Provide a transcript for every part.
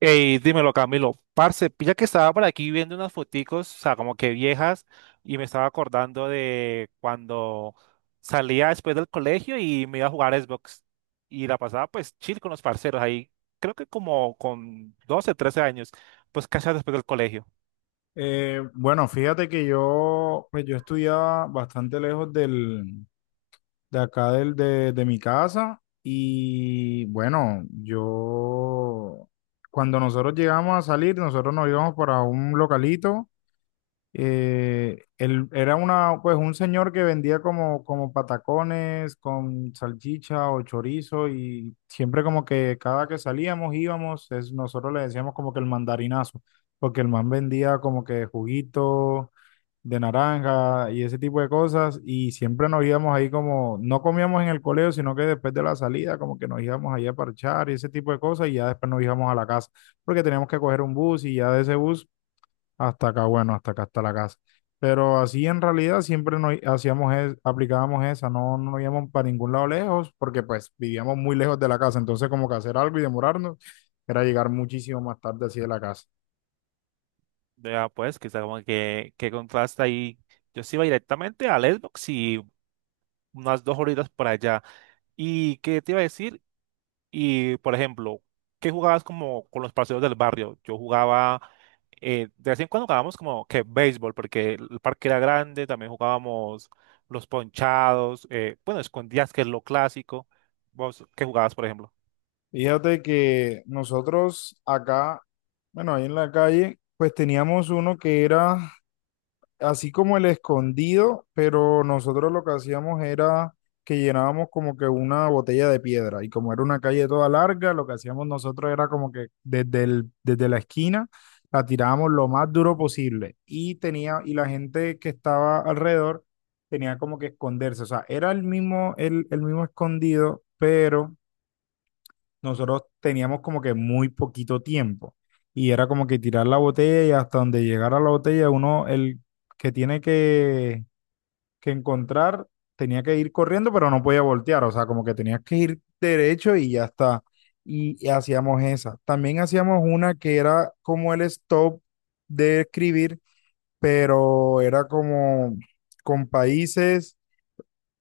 Ey, dímelo, Camilo. Parce, pilla que estaba por aquí viendo unas foticos, o sea, como que viejas, y me estaba acordando de cuando salía después del colegio y me iba a jugar Xbox. Y la pasaba pues chill con los parceros ahí, creo que como con 12, 13 años, pues casi después del colegio. Bueno, fíjate que yo estudiaba bastante lejos de acá de mi casa y bueno, yo, cuando nosotros llegamos a salir, nosotros nos íbamos para un localito él era una, pues un señor que vendía como patacones con salchicha o chorizo y siempre como que cada que salíamos, nosotros le decíamos como que el mandarinazo, porque el man vendía como que juguito de naranja y ese tipo de cosas y siempre nos íbamos ahí como, no comíamos en el colegio, sino que después de la salida como que nos íbamos ahí a parchar y ese tipo de cosas y ya después nos íbamos a la casa, porque teníamos que coger un bus y ya de ese bus hasta acá, bueno, hasta acá está la casa. Pero así en realidad siempre nos aplicábamos esa, no, no íbamos para ningún lado lejos, porque pues vivíamos muy lejos de la casa, entonces como que hacer algo y demorarnos era llegar muchísimo más tarde así de la casa. Ya pues, que está como que contraste ahí. Yo sí iba directamente al Xbox y unas dos horitas por allá. ¿Y qué te iba a decir? Y, por ejemplo, ¿qué jugabas como con los parceros del barrio? Yo jugaba, de vez en cuando jugábamos como que béisbol, porque el parque era grande, también jugábamos los ponchados, bueno, escondidas que es lo clásico. ¿Vos qué jugabas, por ejemplo? Fíjate que nosotros acá, bueno, ahí en la calle, pues teníamos uno que era así como el escondido, pero nosotros lo que hacíamos era que llenábamos como que una botella de piedra y como era una calle toda larga, lo que hacíamos nosotros era como que desde la esquina la tirábamos lo más duro posible y tenía y la gente que estaba alrededor tenía como que esconderse, o sea, era el mismo el mismo escondido, pero nosotros teníamos como que muy poquito tiempo y era como que tirar la botella y hasta donde llegara la botella uno, el que tiene que encontrar, tenía que ir corriendo, pero no podía voltear, o sea, como que tenías que ir derecho y ya está. Y hacíamos esa. También hacíamos una que era como el stop de escribir, pero era como con países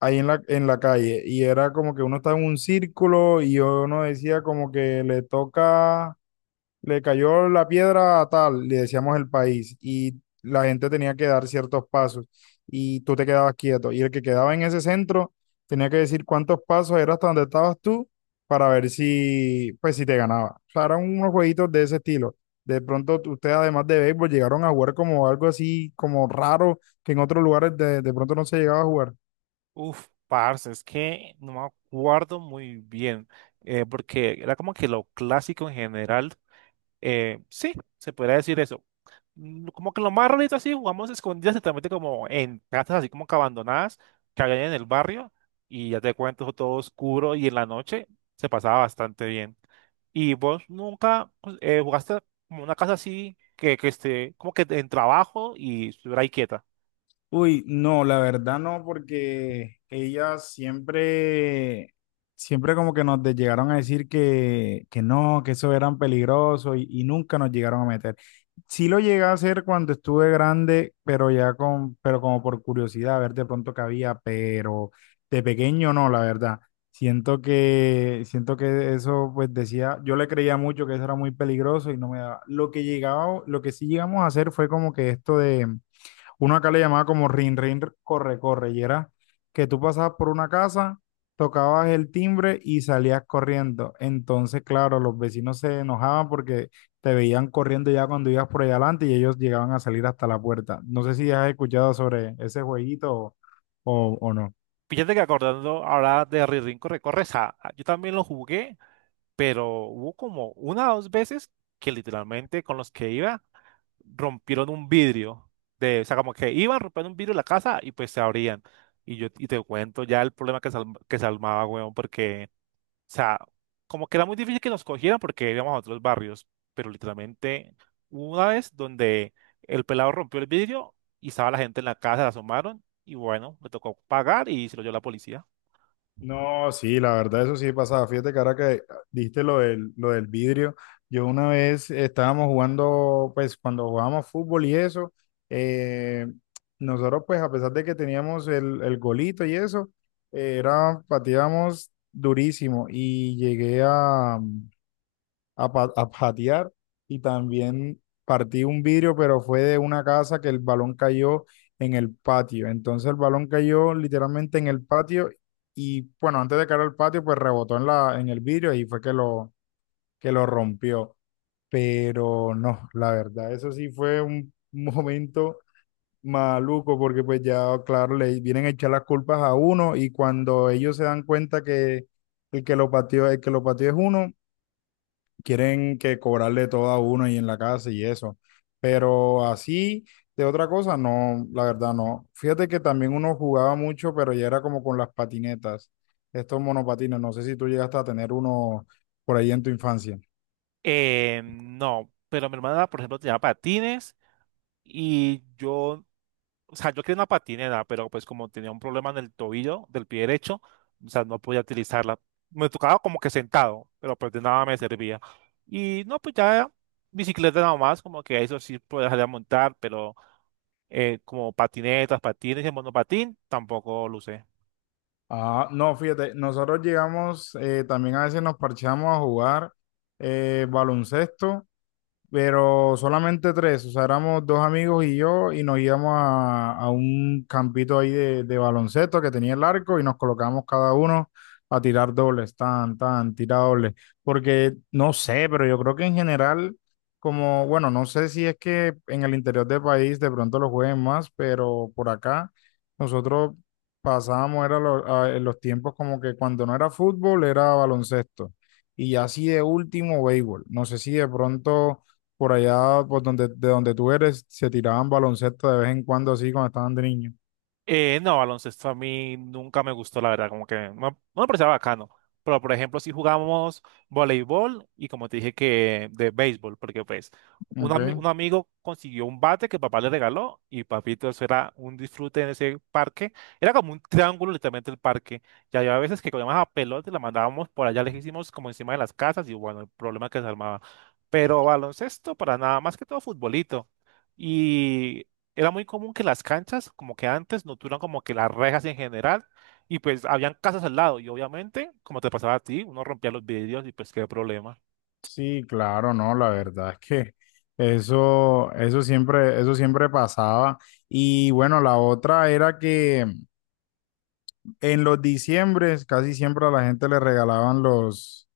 ahí en en la calle y era como que uno estaba en un círculo y uno decía como que le toca, le cayó la piedra a tal, le decíamos el país y la gente tenía que dar ciertos pasos y tú te quedabas quieto y el que quedaba en ese centro tenía que decir cuántos pasos era hasta donde estabas tú para ver si, pues si te ganaba. O sea, eran unos jueguitos de ese estilo. De pronto ustedes además de béisbol llegaron a jugar como algo así como raro que en otros lugares de pronto no se llegaba a jugar. Uf, parce, es que no me acuerdo muy bien, porque era como que lo clásico en general. Sí, se podría decir eso. Como que lo más rarito así, jugamos escondidas, exactamente como en casas así como que abandonadas, que había en el barrio, y ya te cuento todo oscuro y en la noche se pasaba bastante bien. ¿Y vos nunca pues, jugaste como una casa así que esté como que en trabajo y estuviera ahí quieta? Uy, no, la verdad no, porque ellas siempre, siempre como que llegaron a decir que no, que eso eran peligrosos y nunca nos llegaron a meter. Sí lo llegué a hacer cuando estuve grande, pero ya con, pero como por curiosidad, a ver de pronto qué había, pero de pequeño no, la verdad. Siento que eso, pues decía, yo le creía mucho que eso era muy peligroso y no me daba. Lo que llegaba, lo que sí llegamos a hacer fue como que esto uno acá le llamaba como rin, rin, corre, corre, y era que tú pasabas por una casa, tocabas el timbre y salías corriendo. Entonces, claro, los vecinos se enojaban porque te veían corriendo ya cuando ibas por allá adelante y ellos llegaban a salir hasta la puerta. ¿No sé si has escuchado sobre ese jueguito o, o no? Fíjate que acordando ahora de Rirrín Corre Corre, yo también lo jugué, pero hubo como una o dos veces que literalmente con los que iba rompieron un vidrio de, o sea, como que iban rompiendo un vidrio de la casa y pues se abrían. Y yo y te cuento ya el problema que se armaba, weón, porque, o sea, como que era muy difícil que nos cogieran porque íbamos a otros barrios, pero literalmente hubo una vez donde el pelado rompió el vidrio y estaba la gente en la casa, la asomaron y bueno, le tocó pagar y se lo dio la policía. No, sí, la verdad, eso sí pasaba. Fíjate que ahora que dijiste lo del vidrio, yo una vez estábamos jugando, pues cuando jugábamos fútbol y eso, eh, nosotros pues a pesar de que teníamos el golito y eso, era, pateábamos durísimo y llegué a patear y también partí un vidrio, pero fue de una casa que el balón cayó en el patio. Entonces el balón cayó literalmente en el patio y bueno, antes de caer al patio, pues rebotó en en el vidrio y fue que que lo rompió. Pero no, la verdad, eso sí fue un momento maluco porque pues ya, claro, le vienen a echar las culpas a uno y cuando ellos se dan cuenta que el que lo pateó, el que lo pateó es uno, quieren que cobrarle todo a uno y en la casa y eso. Pero así, de otra cosa, no, la verdad no. Fíjate que también uno jugaba mucho, pero ya era como con las patinetas, estos monopatines. No sé si tú llegaste a tener uno por ahí en tu infancia. No, pero mi hermana, por ejemplo, tenía patines y yo. O sea, yo quería una patineta, pero pues como tenía un problema en el tobillo del pie derecho, o sea, no podía utilizarla. Me tocaba como que sentado, pero pues de nada me servía. Y no, pues ya bicicleta nada más, como que eso sí podía salir a montar, pero como patinetas, patines y monopatín, tampoco lo usé. Ah, no, fíjate, nosotros llegamos, también a veces nos parchamos a jugar baloncesto pero solamente tres, o sea, éramos dos amigos y yo, y nos íbamos a un campito ahí de baloncesto que tenía el arco y nos colocábamos cada uno a tirar dobles, tan, tan, tira dobles, porque no sé, pero yo creo que en general, como, bueno, no sé si es que en el interior del país de pronto lo jueguen más, pero por acá nosotros pasábamos, era en los tiempos como que cuando no era fútbol, era baloncesto. Y así de último, béisbol. No sé si de pronto por allá, por donde, de donde tú eres, se tiraban baloncesto de vez en cuando así cuando estaban de niño. No, baloncesto a mí nunca me gustó, la verdad, como que no, no me parecía bacano. Pero, por ejemplo, si jugamos voleibol y como te dije que de béisbol, porque pues un, ami- Ok. un amigo consiguió un bate que papá le regaló y papito, eso era un disfrute en ese parque. Era como un triángulo literalmente el parque. Y había veces que cogíamos a pelota y la mandábamos por allá lejísimos como encima de las casas y bueno, el problema que se armaba. Pero baloncesto para nada, más que todo futbolito. Y era muy común que las canchas, como que antes, no tuvieran como que las rejas en general, y pues habían casas al lado, y obviamente, como te pasaba a ti, uno rompía los vidrios y pues qué problema. Sí, claro, no, la verdad es que eso, eso siempre pasaba. Y bueno, la otra era que en los diciembres casi siempre a la gente le regalaban los,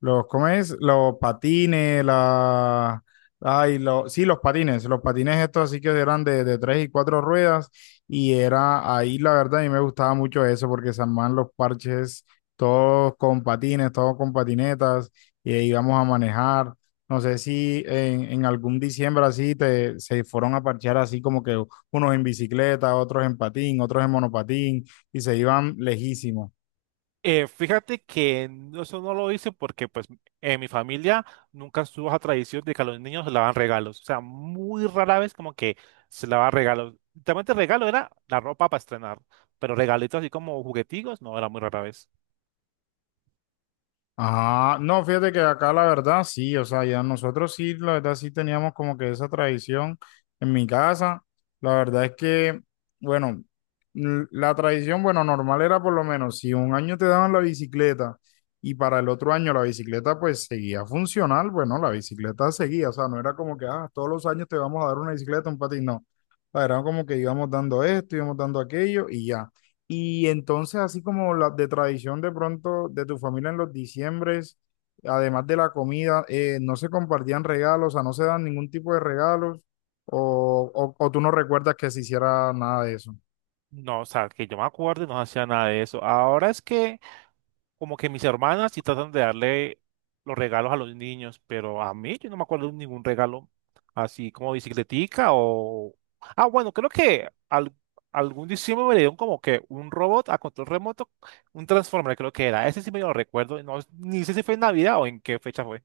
Los, ¿cómo es? Los patines, la... Ay, lo, sí, los patines estos así que eran de tres y cuatro ruedas y era ahí la verdad a mí me gustaba mucho eso porque se armaban los parches todos con patines, todos con patinetas y ahí íbamos a manejar. No sé si en algún diciembre así te, se fueron a parchear así como que unos en bicicleta, otros en patín, otros en monopatín y se iban lejísimos. Fíjate que eso no lo hice porque pues en mi familia nunca estuvo esa tradición de que a los niños se le daban regalos, o sea, muy rara vez como que se le daban regalos. Literalmente regalo era la ropa para estrenar, pero regalitos así como jugueticos, no, era muy rara vez. Ah, no, fíjate que acá la verdad sí, o sea, ya nosotros sí, la verdad sí teníamos como que esa tradición en mi casa. La verdad es que, bueno, la tradición, bueno, normal era por lo menos, si un año te daban la bicicleta y para el otro año la bicicleta pues seguía funcional, bueno, la bicicleta seguía, o sea, no era como que, ah, todos los años te vamos a dar una bicicleta, un patín, no. O sea, era como que íbamos dando esto, íbamos dando aquello y ya. Y entonces, así como la de tradición de pronto de tu familia en los diciembres, además de la comida, ¿no se compartían regalos, o sea, no se dan ningún tipo de regalos, o tú no recuerdas que se hiciera nada de eso? No, o sea, que yo me acuerdo y no hacía nada de eso. Ahora es que como que mis hermanas sí tratan de darle los regalos a los niños, pero a mí yo no me acuerdo de ningún regalo así como bicicletica o... Ah, bueno, creo que algún diciembre me dieron como que un robot a control remoto, un Transformer creo que era. Ese sí me lo recuerdo, no, ni sé si fue en Navidad o en qué fecha fue.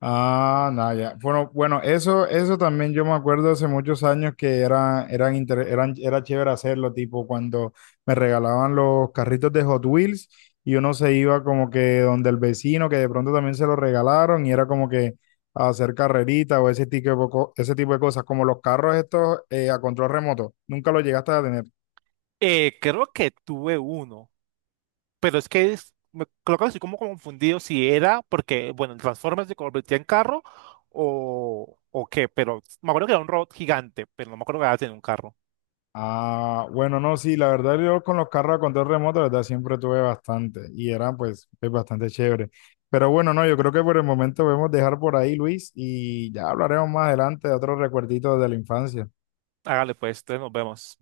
Ah, nada, ya. Bueno, bueno, eso también yo me acuerdo hace muchos años que era, eran, inter- eran, era chévere hacerlo, tipo cuando me regalaban los carritos de Hot Wheels y uno se iba como que donde el vecino, que de pronto también se lo regalaron y era como que a hacer carrerita o ese tipo ese tipo de cosas, como los carros estos a control remoto. ¿Nunca lo llegaste a tener? Creo que tuve uno. Pero es que creo que estoy como confundido si era porque, bueno, el Transformers se convertía en carro o qué, pero me acuerdo que era un robot gigante, pero no me acuerdo que era en un carro. Ah, bueno, no, sí, la verdad yo con los carros a control remoto, la verdad siempre tuve bastante y eran pues es bastante chévere. Pero bueno, no, yo creo que por el momento podemos dejar por ahí, Luis, y ya hablaremos más adelante de otros recuerditos de la infancia. Hágale pues, entonces nos vemos.